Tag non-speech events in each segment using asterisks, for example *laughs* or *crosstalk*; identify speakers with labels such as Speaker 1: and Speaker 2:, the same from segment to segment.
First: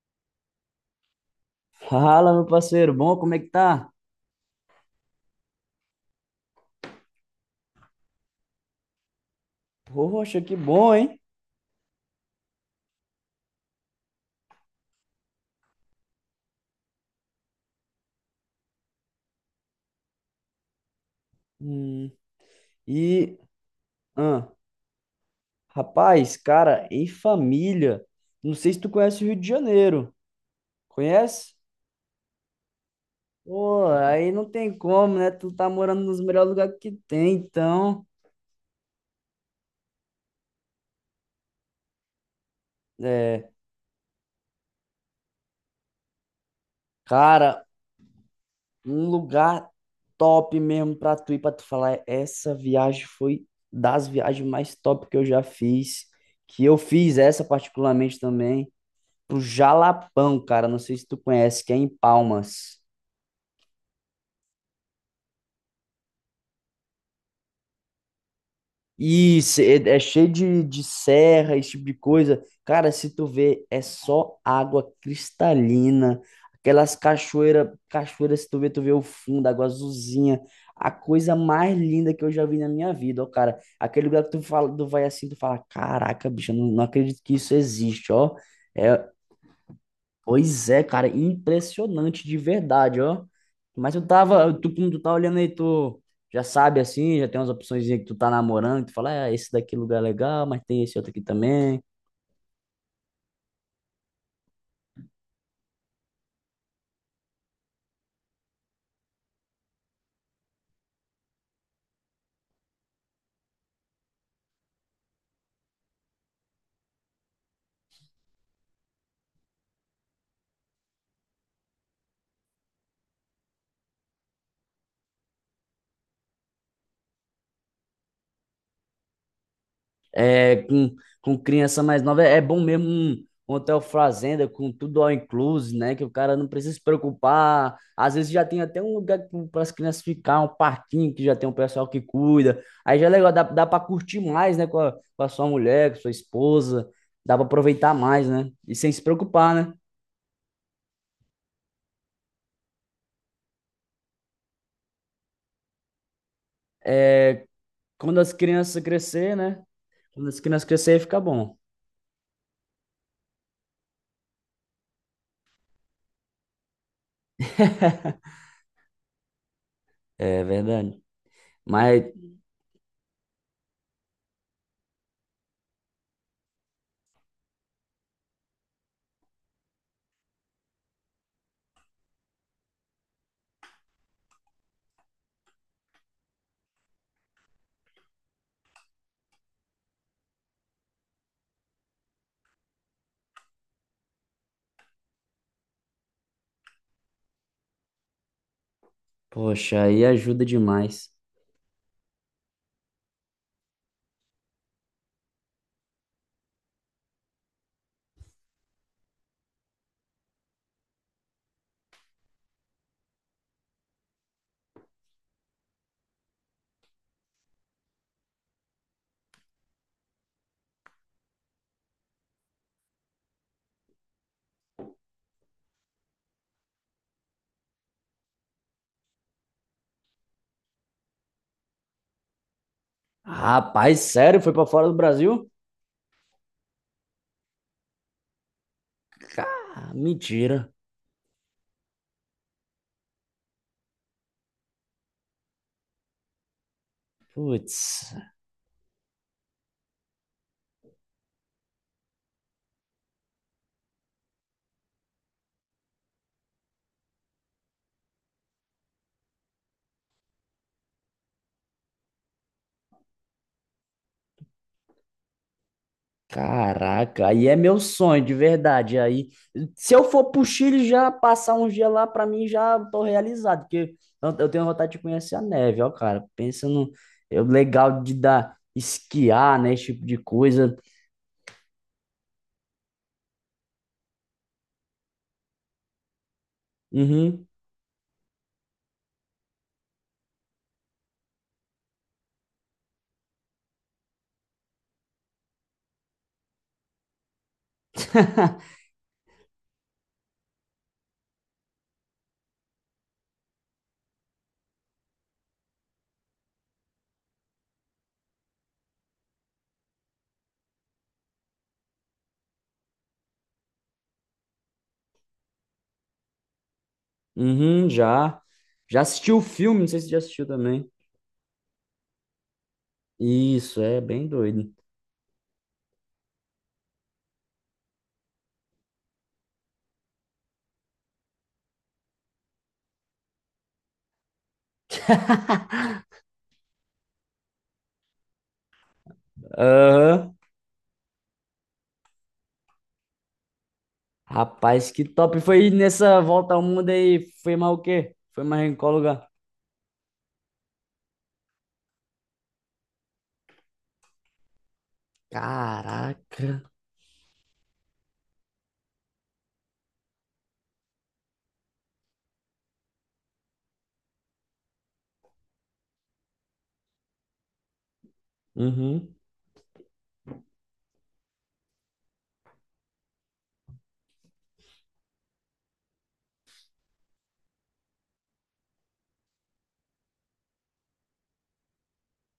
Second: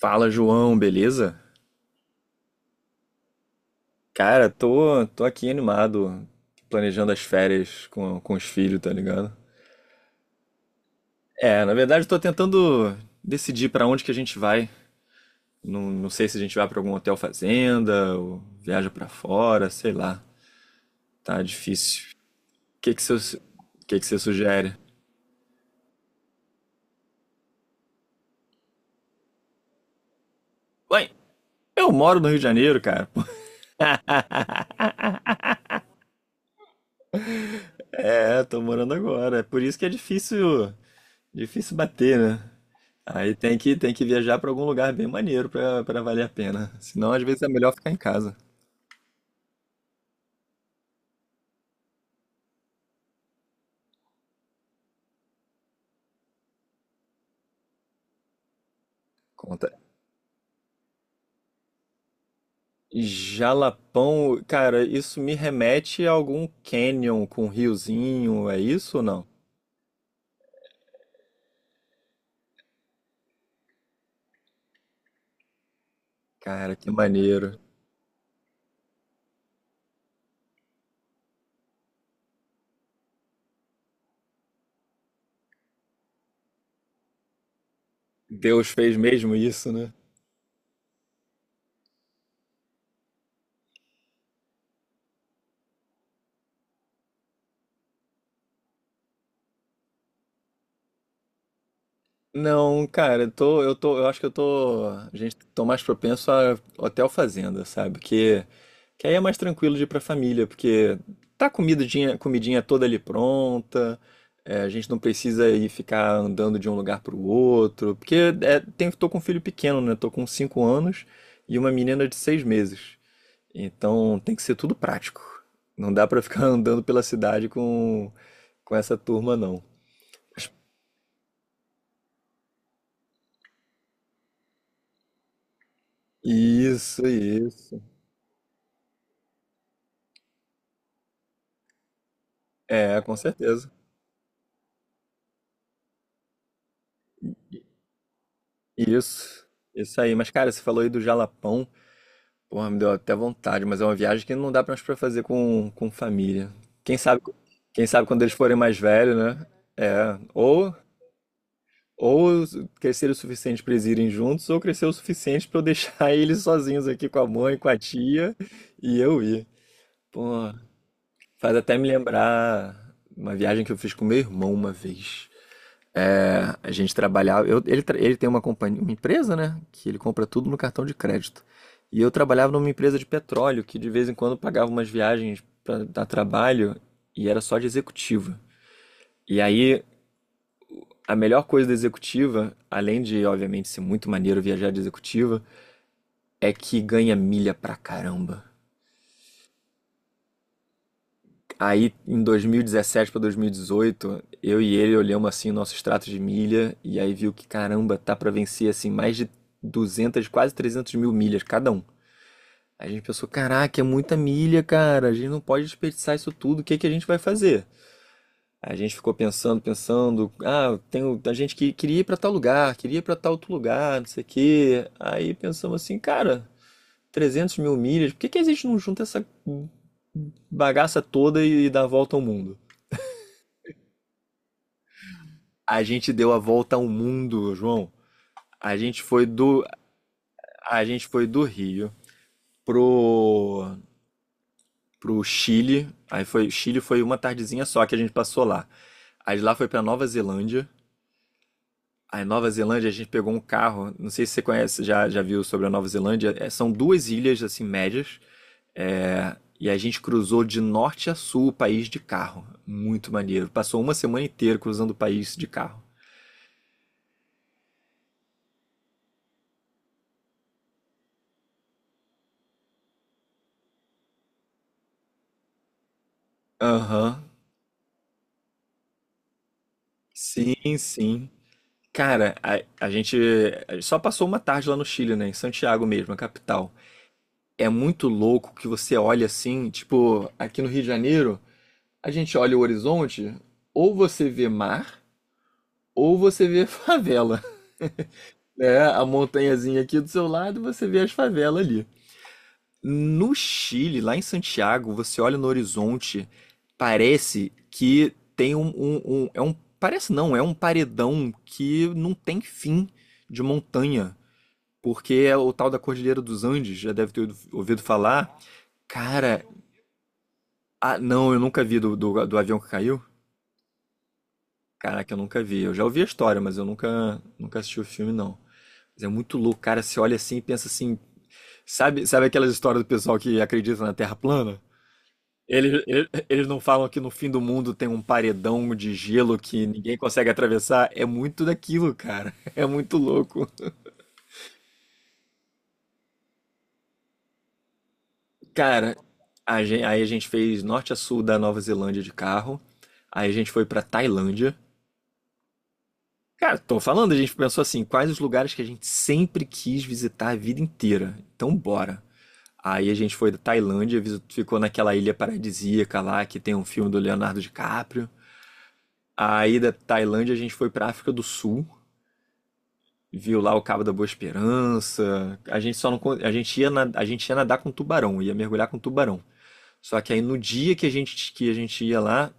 Speaker 1: Fala, João, beleza?
Speaker 2: Fala, meu parceiro, bom? Como é que tá?
Speaker 1: Cara, tô aqui animado, planejando as férias com os filhos, tá ligado?
Speaker 2: Poxa, que bom, hein?
Speaker 1: É, na verdade, tô tentando decidir pra onde que a gente vai. Não, não sei se a gente vai pra algum hotel fazenda, ou viaja pra fora, sei lá. Tá difícil.
Speaker 2: Hum,
Speaker 1: O que que
Speaker 2: E,
Speaker 1: você, Que você
Speaker 2: ah,
Speaker 1: sugere?
Speaker 2: rapaz, cara, em família, não sei se tu conhece o Rio de Janeiro,
Speaker 1: Ué,
Speaker 2: conhece?
Speaker 1: eu moro no Rio de Janeiro, cara.
Speaker 2: Pô, aí não tem como, né?
Speaker 1: *laughs*
Speaker 2: Tu tá morando nos melhores lugares que tem, então,
Speaker 1: É, tô morando agora. É por isso que é difícil. Difícil bater, né? Aí
Speaker 2: é,
Speaker 1: tem que viajar pra algum lugar bem maneiro pra valer a pena. Senão, às vezes, é
Speaker 2: cara,
Speaker 1: melhor ficar em casa.
Speaker 2: um lugar top mesmo pra tu ir, pra tu falar, essa viagem foi das viagens mais top que eu já fiz, que eu fiz essa particularmente também. Pro
Speaker 1: Conta.
Speaker 2: Jalapão, cara. Não sei se tu conhece, que é em Palmas.
Speaker 1: Jalapão, cara, isso me remete a algum canyon com riozinho, é isso ou não?
Speaker 2: Isso é cheio de serra, esse tipo de coisa. Cara, se tu vê, é só água cristalina.
Speaker 1: Cara, que
Speaker 2: Aquelas
Speaker 1: maneiro.
Speaker 2: cachoeiras, se tu vê, tu vê o fundo, água azulzinha. A coisa mais linda que eu já vi na minha vida, ó, cara. Aquele lugar que tu fala, tu vai assim, tu fala, caraca, bicho, eu não acredito que isso existe, ó.
Speaker 1: Deus fez
Speaker 2: É,
Speaker 1: mesmo isso, né?
Speaker 2: pois é, cara, impressionante de verdade, ó. Mas eu tava, tu, como tu tá olhando aí, tu já sabe assim, já tem umas opções que tu tá namorando, que tu fala, ah, esse daqui lugar é legal, mas tem esse outro aqui também.
Speaker 1: Não, cara, eu acho que a gente tô mais propenso a hotel fazenda, sabe? Que aí é mais tranquilo de ir pra família, porque tá a comidinha toda ali pronta. É, a gente não precisa ir ficar andando de um lugar pro outro, porque tô com um filho pequeno, né? Tô com 5 anos e uma menina de 6 meses. Então tem que ser tudo prático. Não dá pra ficar *laughs* andando pela cidade com essa turma, não.
Speaker 2: É, com criança mais nova. É bom mesmo um, um hotel fazenda com tudo all inclusive, né? Que o cara não precisa se
Speaker 1: Isso,
Speaker 2: preocupar.
Speaker 1: isso.
Speaker 2: Às vezes já tem até um lugar para as crianças ficar, um parquinho que já tem um pessoal que cuida. Aí
Speaker 1: É,
Speaker 2: já é
Speaker 1: com
Speaker 2: legal, dá
Speaker 1: certeza.
Speaker 2: para curtir mais, né? Com com a sua mulher, com a sua esposa. Dá para aproveitar mais, né? E sem se
Speaker 1: Isso.
Speaker 2: preocupar, né?
Speaker 1: Isso aí. Mas, cara, você falou aí do Jalapão. Porra, me deu até vontade, mas é uma viagem que não dá mais pra fazer com família. Quem sabe,
Speaker 2: É,
Speaker 1: quem sabe
Speaker 2: quando
Speaker 1: quando
Speaker 2: as
Speaker 1: eles forem mais
Speaker 2: crianças
Speaker 1: velhos,
Speaker 2: crescer,
Speaker 1: né?
Speaker 2: né?
Speaker 1: É.
Speaker 2: Quando as crianças
Speaker 1: Ou,
Speaker 2: crescer, fica bom.
Speaker 1: ou crescer o suficiente pra eles irem juntos, ou crescer o suficiente pra eu deixar *laughs* eles sozinhos aqui com a mãe, com a tia e eu ir.
Speaker 2: É
Speaker 1: Pô,
Speaker 2: verdade.
Speaker 1: faz até me
Speaker 2: Mas,
Speaker 1: lembrar uma viagem que eu fiz com meu irmão uma vez. A gente trabalhava. Ele, ele tem uma companhia, uma empresa, né? Que ele compra tudo no cartão de crédito. E eu trabalhava numa empresa de petróleo que de vez em quando pagava umas viagens para dar trabalho e era só de executiva. E aí a melhor coisa da executiva, além de obviamente ser muito maneiro viajar de executiva, é que ganha milha pra caramba.
Speaker 2: poxa, aí ajuda demais.
Speaker 1: Aí, em 2017 para 2018, eu e ele olhamos assim o nosso extrato de milha e aí viu que, caramba, tá para vencer assim mais de 200, quase 300 mil milhas cada um. A gente pensou, caraca, é muita milha, cara, a gente não pode desperdiçar isso tudo, o que que a gente vai fazer? A gente ficou pensando, pensando, ah, tem a gente que queria ir para tal lugar, queria ir para tal outro lugar, não sei o quê. Aí pensamos assim, cara, 300 mil milhas, por que que a gente não junta essa bagaça toda e dá a volta ao mundo?
Speaker 2: Rapaz, sério? Foi pra fora do Brasil?
Speaker 1: A gente deu a volta ao mundo, João. A gente foi do,
Speaker 2: Cara, mentira.
Speaker 1: a gente foi do Rio pro, pro Chile. Chile foi uma tardezinha só que a gente
Speaker 2: Putz,
Speaker 1: passou lá. Aí de lá foi pra Nova Zelândia. Aí Nova Zelândia a gente pegou um carro. Não sei se você conhece, já viu sobre a Nova Zelândia. É, são duas ilhas assim médias. É, e a gente cruzou de norte a sul o país de carro. Muito maneiro. Passou uma semana inteira cruzando o país de carro.
Speaker 2: caraca, aí é meu sonho, de verdade. Aí, se eu for pro Chile já passar um dia lá, pra mim já tô realizado, porque eu tenho vontade de conhecer a neve, ó, cara. Pensa no
Speaker 1: Aham.
Speaker 2: eu, legal de dar esquiar, né, esse tipo de
Speaker 1: Sim,
Speaker 2: coisa.
Speaker 1: sim. Cara, a gente só passou uma tarde lá no Chile, né? Em Santiago mesmo, a capital.
Speaker 2: Uhum,
Speaker 1: É muito louco que você olha assim, tipo, aqui no Rio de Janeiro, a gente olha o horizonte, ou você vê mar, ou você vê *laughs* favela,
Speaker 2: *laughs*
Speaker 1: né? A montanhazinha aqui do seu lado, você vê as favelas ali. No Chile, lá em Santiago, você olha no horizonte, parece que tem é um, parece não, é um paredão que não tem fim de montanha. Porque é o tal da Cordilheira dos Andes, já deve ter ouvido
Speaker 2: uhum,
Speaker 1: falar.
Speaker 2: já. Já assisti o
Speaker 1: Cara,
Speaker 2: filme, não sei se você já assistiu também.
Speaker 1: ah, não, eu nunca vi do avião que caiu.
Speaker 2: Isso, é bem doido.
Speaker 1: Caraca, eu nunca vi. Eu já ouvi a história, mas eu nunca, nunca assisti o filme, não. Mas é muito louco, cara. Você olha assim e pensa assim. Sabe aquelas histórias do pessoal que acredita na Terra plana? Eles não falam que no fim do mundo tem um paredão de gelo que ninguém consegue
Speaker 2: Aham.
Speaker 1: atravessar. É muito daquilo, cara. *laughs* É muito louco.
Speaker 2: Rapaz, que top. Foi nessa volta ao mundo aí, foi mais o quê? Foi mais em qual
Speaker 1: Cara,
Speaker 2: lugar?
Speaker 1: aí a gente fez norte a sul da Nova Zelândia de carro. Aí a gente foi pra Tailândia. Cara,
Speaker 2: Caraca.
Speaker 1: tô falando, a gente pensou assim, quais os lugares que a gente sempre quis visitar a vida inteira? Então bora. Aí a gente foi da Tailândia, ficou naquela ilha paradisíaca lá que tem um filme do Leonardo DiCaprio.
Speaker 2: Uhum.
Speaker 1: Aí da Tailândia a gente foi pra África do Sul, viu lá o Cabo da Boa Esperança. A gente só não, con- A gente ia nadar com tubarão, ia mergulhar com tubarão. Só que aí no dia que a gente ia lá,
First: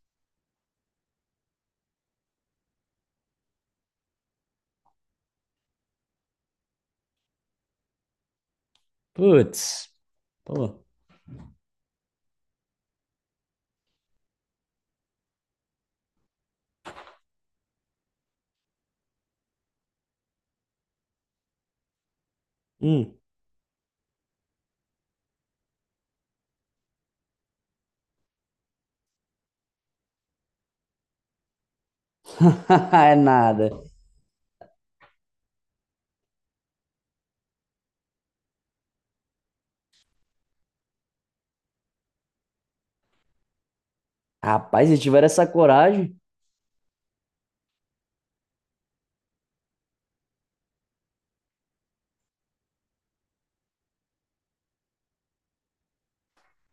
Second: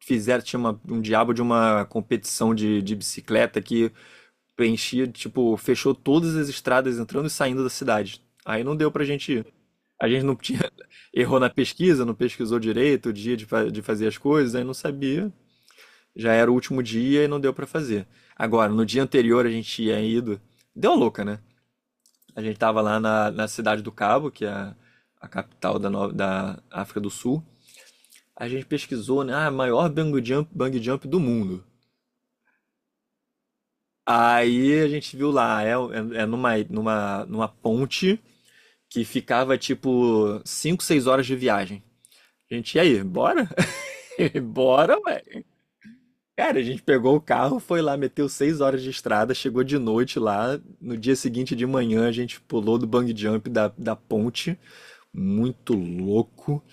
Speaker 1: tinha um diabo de uma competição de bicicleta que tipo, fechou todas as estradas entrando e saindo da cidade. Aí não deu pra gente ir.
Speaker 2: Putz.
Speaker 1: A gente não tinha,
Speaker 2: Pô.
Speaker 1: *laughs* errou na pesquisa, não pesquisou direito o dia de fazer as coisas, aí não sabia. Já era o último dia e não deu pra fazer. Agora, no dia anterior a gente tinha ido. Deu a louca, né? A gente tava lá
Speaker 2: Hum.
Speaker 1: na Cidade do Cabo, que é a capital da, no- da África do Sul. A gente pesquisou, né? Ah, maior bungee jump do mundo.
Speaker 2: *laughs* É nada.
Speaker 1: Aí a gente viu lá, numa ponte que ficava tipo 5 6 horas de viagem. E aí, bora? *laughs*
Speaker 2: Rapaz, se
Speaker 1: Bora, ué.
Speaker 2: tiver essa coragem,
Speaker 1: Cara, a gente pegou o carro, foi lá, meteu 6 horas de estrada, chegou de noite lá. No dia seguinte de manhã, a gente pulou do bungee jump da ponte, muito louco.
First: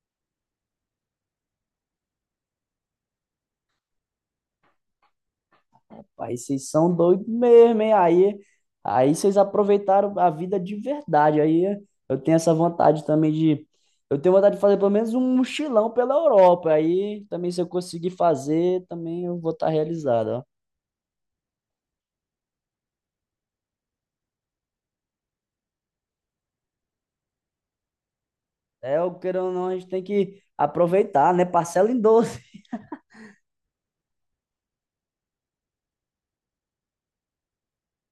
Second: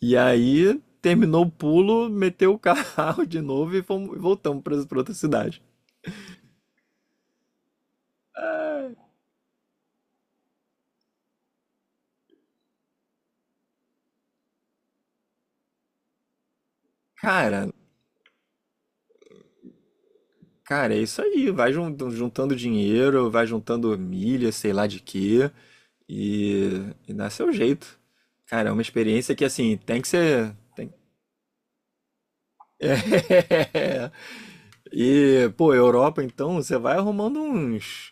Speaker 1: E aí, terminou o pulo, meteu o carro *laughs* de novo e fomos, voltamos para outra cidade.
Speaker 2: rapaz, vocês são doidos mesmo, hein? Aí,
Speaker 1: Ah,
Speaker 2: aí vocês aproveitaram a vida de verdade. Aí eu tenho essa vontade também de. Eu tenho vontade de fazer pelo menos um mochilão pela Europa. Aí também, se eu
Speaker 1: Cara,
Speaker 2: conseguir fazer, também eu vou estar realizado.
Speaker 1: Cara, é isso aí. Vai juntando dinheiro, vai juntando milha, sei lá de quê, e, e dá seu jeito. Cara, é uma
Speaker 2: É, o
Speaker 1: experiência
Speaker 2: queira
Speaker 1: que
Speaker 2: ou não, a
Speaker 1: assim,
Speaker 2: gente
Speaker 1: tem
Speaker 2: tem
Speaker 1: que
Speaker 2: que
Speaker 1: ser.
Speaker 2: aproveitar, né? Parcela em 12. *laughs*
Speaker 1: *laughs* E, pô, Europa, então, você vai arrumando uns,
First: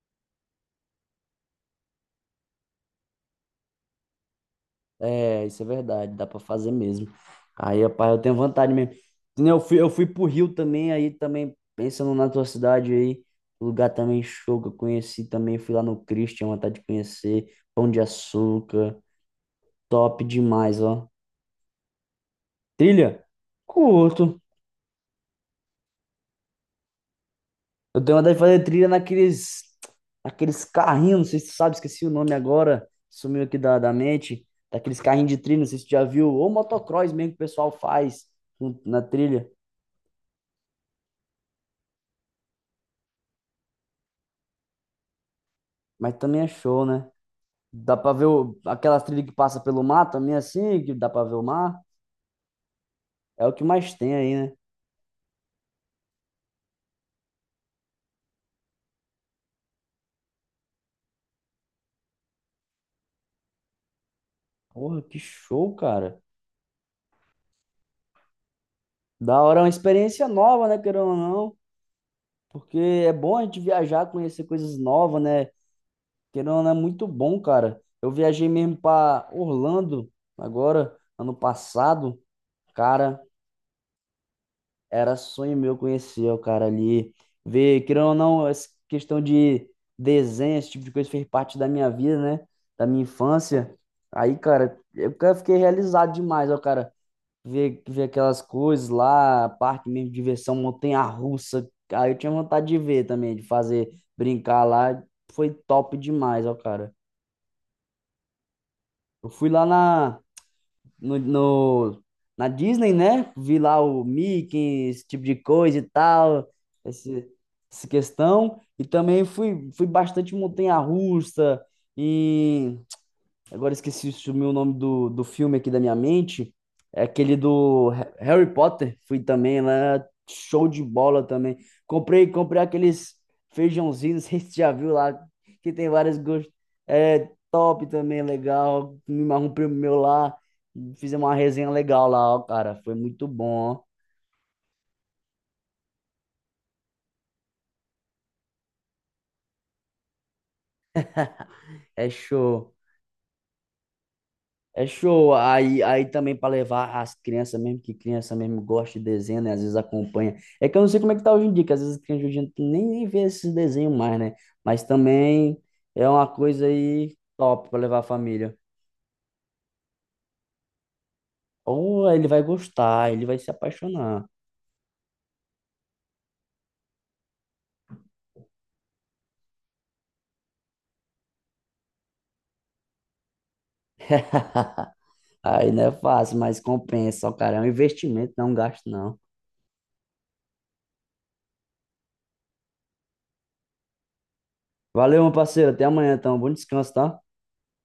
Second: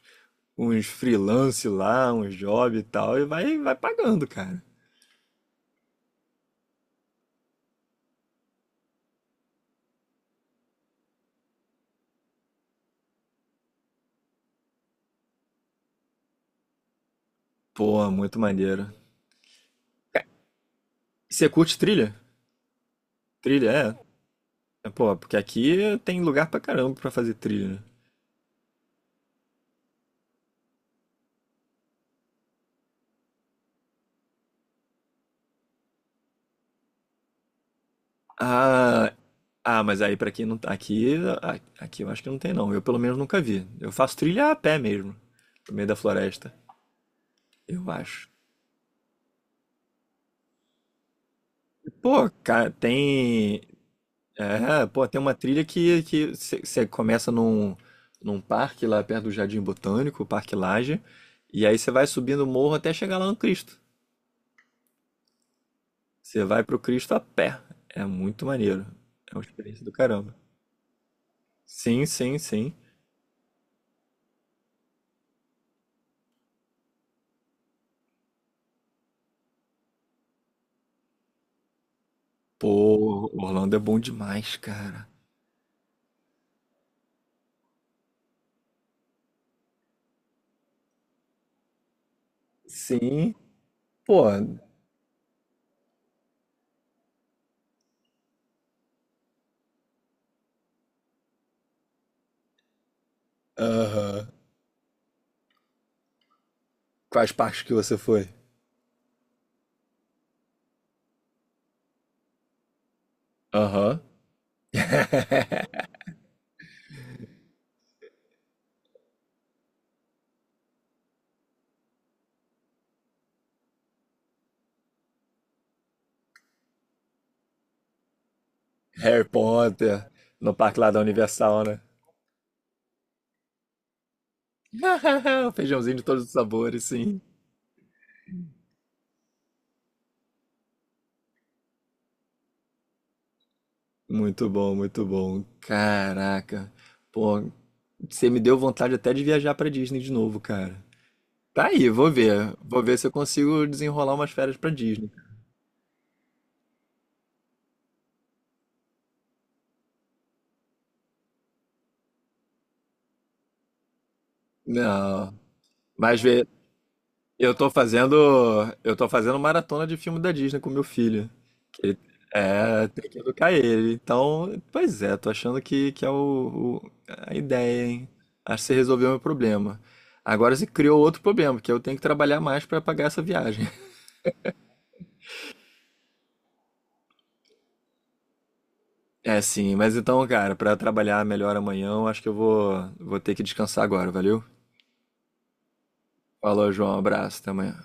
Speaker 1: uns freelance lá, uns job e tal, e vai pagando, cara.
Speaker 2: É, isso é verdade, dá pra fazer mesmo. Aí, rapaz, eu tenho vontade mesmo. Que nem Eu fui pro Rio também, aí também, pensando na tua cidade aí, lugar também show que eu conheci também, fui lá no Cristo, tinha vontade de conhecer, Pão de
Speaker 1: Pô, muito maneiro.
Speaker 2: Açúcar, top demais, ó.
Speaker 1: E você curte trilha?
Speaker 2: Trilha?
Speaker 1: Trilha, é.
Speaker 2: Curto.
Speaker 1: É, pô, porque aqui tem lugar pra caramba pra fazer trilha, né?
Speaker 2: Eu tenho vontade de fazer trilha naqueles, naqueles carrinhos, não sei se tu sabe, esqueci o nome agora, sumiu aqui da mente, daqueles carrinhos de trilha, não sei se tu já viu, ou motocross mesmo que o pessoal faz na
Speaker 1: Ah,
Speaker 2: trilha,
Speaker 1: ah, mas aí pra quem não tá aqui, a- aqui eu acho que não tem não. Eu pelo menos nunca vi. Eu faço trilha a pé mesmo, no meio da
Speaker 2: mas também é
Speaker 1: floresta,
Speaker 2: show, né?
Speaker 1: eu
Speaker 2: Dá pra ver
Speaker 1: acho.
Speaker 2: o, aquelas trilhas que passa pelo mar também, assim, que dá pra ver o mar,
Speaker 1: Pô, cara,
Speaker 2: é o
Speaker 1: tem,
Speaker 2: que mais tem aí, né?
Speaker 1: é, pô, tem uma trilha que você começa num parque lá perto do Jardim Botânico, o Parque Lage, e aí você vai subindo o morro até chegar lá no Cristo.
Speaker 2: Porra, que show, cara.
Speaker 1: Você vai pro Cristo a pé. É muito maneiro. É
Speaker 2: Da
Speaker 1: uma
Speaker 2: hora, é uma
Speaker 1: experiência do
Speaker 2: experiência
Speaker 1: caramba.
Speaker 2: nova, né, querendo ou não,
Speaker 1: Sim, sim, sim.
Speaker 2: porque é bom a gente viajar, conhecer coisas novas, né? Querendo ou não, é muito bom, cara. Eu viajei mesmo para Orlando agora, ano passado. Cara,
Speaker 1: Pô, Orlando é bom demais, cara.
Speaker 2: era sonho meu conhecer o cara ali. Ver, querendo ou não, essa questão de desenho, esse tipo de coisa fez parte da minha vida, né? Da minha
Speaker 1: Sim,
Speaker 2: infância.
Speaker 1: pô.
Speaker 2: Aí, cara, fiquei realizado demais, ó, cara. Ver aquelas coisas lá, parque mesmo, diversão, montanha-russa. Aí eu tinha vontade de ver também, de fazer,
Speaker 1: Aham.
Speaker 2: brincar lá. Foi top demais, ó, cara.
Speaker 1: Quais parques que você foi?
Speaker 2: Eu fui lá na no, no- na Disney, né? Vi lá
Speaker 1: Aham.
Speaker 2: o Mickey, esse tipo de
Speaker 1: *laughs*
Speaker 2: coisa e tal, esse, essa questão. E também fui bastante em montanha-russa, agora esqueci sumiu o nome do filme aqui da minha mente. É aquele do Harry Potter. Fui
Speaker 1: Harry
Speaker 2: também lá,
Speaker 1: Potter, no
Speaker 2: show
Speaker 1: parque
Speaker 2: de
Speaker 1: lá da
Speaker 2: bola também.
Speaker 1: Universal, né?
Speaker 2: Comprei aqueles feijãozinhos, *laughs* não sei se você já viu lá,
Speaker 1: *laughs* O
Speaker 2: que tem
Speaker 1: Feijãozinho de
Speaker 2: vários
Speaker 1: todos os
Speaker 2: gostos.
Speaker 1: sabores, sim.
Speaker 2: É top também, legal. Me marrou um primo meu lá. Fizemos uma resenha legal lá, ó, cara. Foi muito bom,
Speaker 1: Muito bom, muito bom. Caraca. Pô, você me deu vontade até de viajar pra Disney de novo, cara.
Speaker 2: ó.
Speaker 1: Tá aí,
Speaker 2: *laughs* É
Speaker 1: vou ver.
Speaker 2: show.
Speaker 1: Vou ver se eu consigo desenrolar umas férias pra
Speaker 2: É
Speaker 1: Disney.
Speaker 2: show. Aí, aí também para levar as crianças mesmo, que criança mesmo gosta de desenho, né? Às vezes acompanha. É que eu não sei como é que tá hoje em dia, que às vezes as crianças hoje em dia nem vê esses desenhos mais, né? Mas
Speaker 1: Não,
Speaker 2: também é
Speaker 1: mas
Speaker 2: uma
Speaker 1: vê,
Speaker 2: coisa aí
Speaker 1: eu tô
Speaker 2: top para levar a
Speaker 1: fazendo,
Speaker 2: família.
Speaker 1: eu tô fazendo maratona de filme da Disney com meu filho. Ele-
Speaker 2: Ou ele vai
Speaker 1: É, tem
Speaker 2: gostar,
Speaker 1: que
Speaker 2: ele vai se
Speaker 1: educar ele.
Speaker 2: apaixonar.
Speaker 1: Então, pois é, tô achando que é a ideia, hein? Acho que você resolveu meu problema. Agora se criou outro problema, que eu tenho que trabalhar mais para pagar essa viagem. *laughs*
Speaker 2: *laughs* Aí não é fácil, mas compensa, ó, cara. É um investimento, não é um gasto, não.
Speaker 1: É, sim, mas então, cara, para trabalhar melhor amanhã, eu acho que eu vou ter que descansar agora, valeu?
Speaker 2: Valeu, meu parceiro. Até amanhã, então. Bom
Speaker 1: Falou,
Speaker 2: descanso,
Speaker 1: João,
Speaker 2: tá?
Speaker 1: abraço, até amanhã.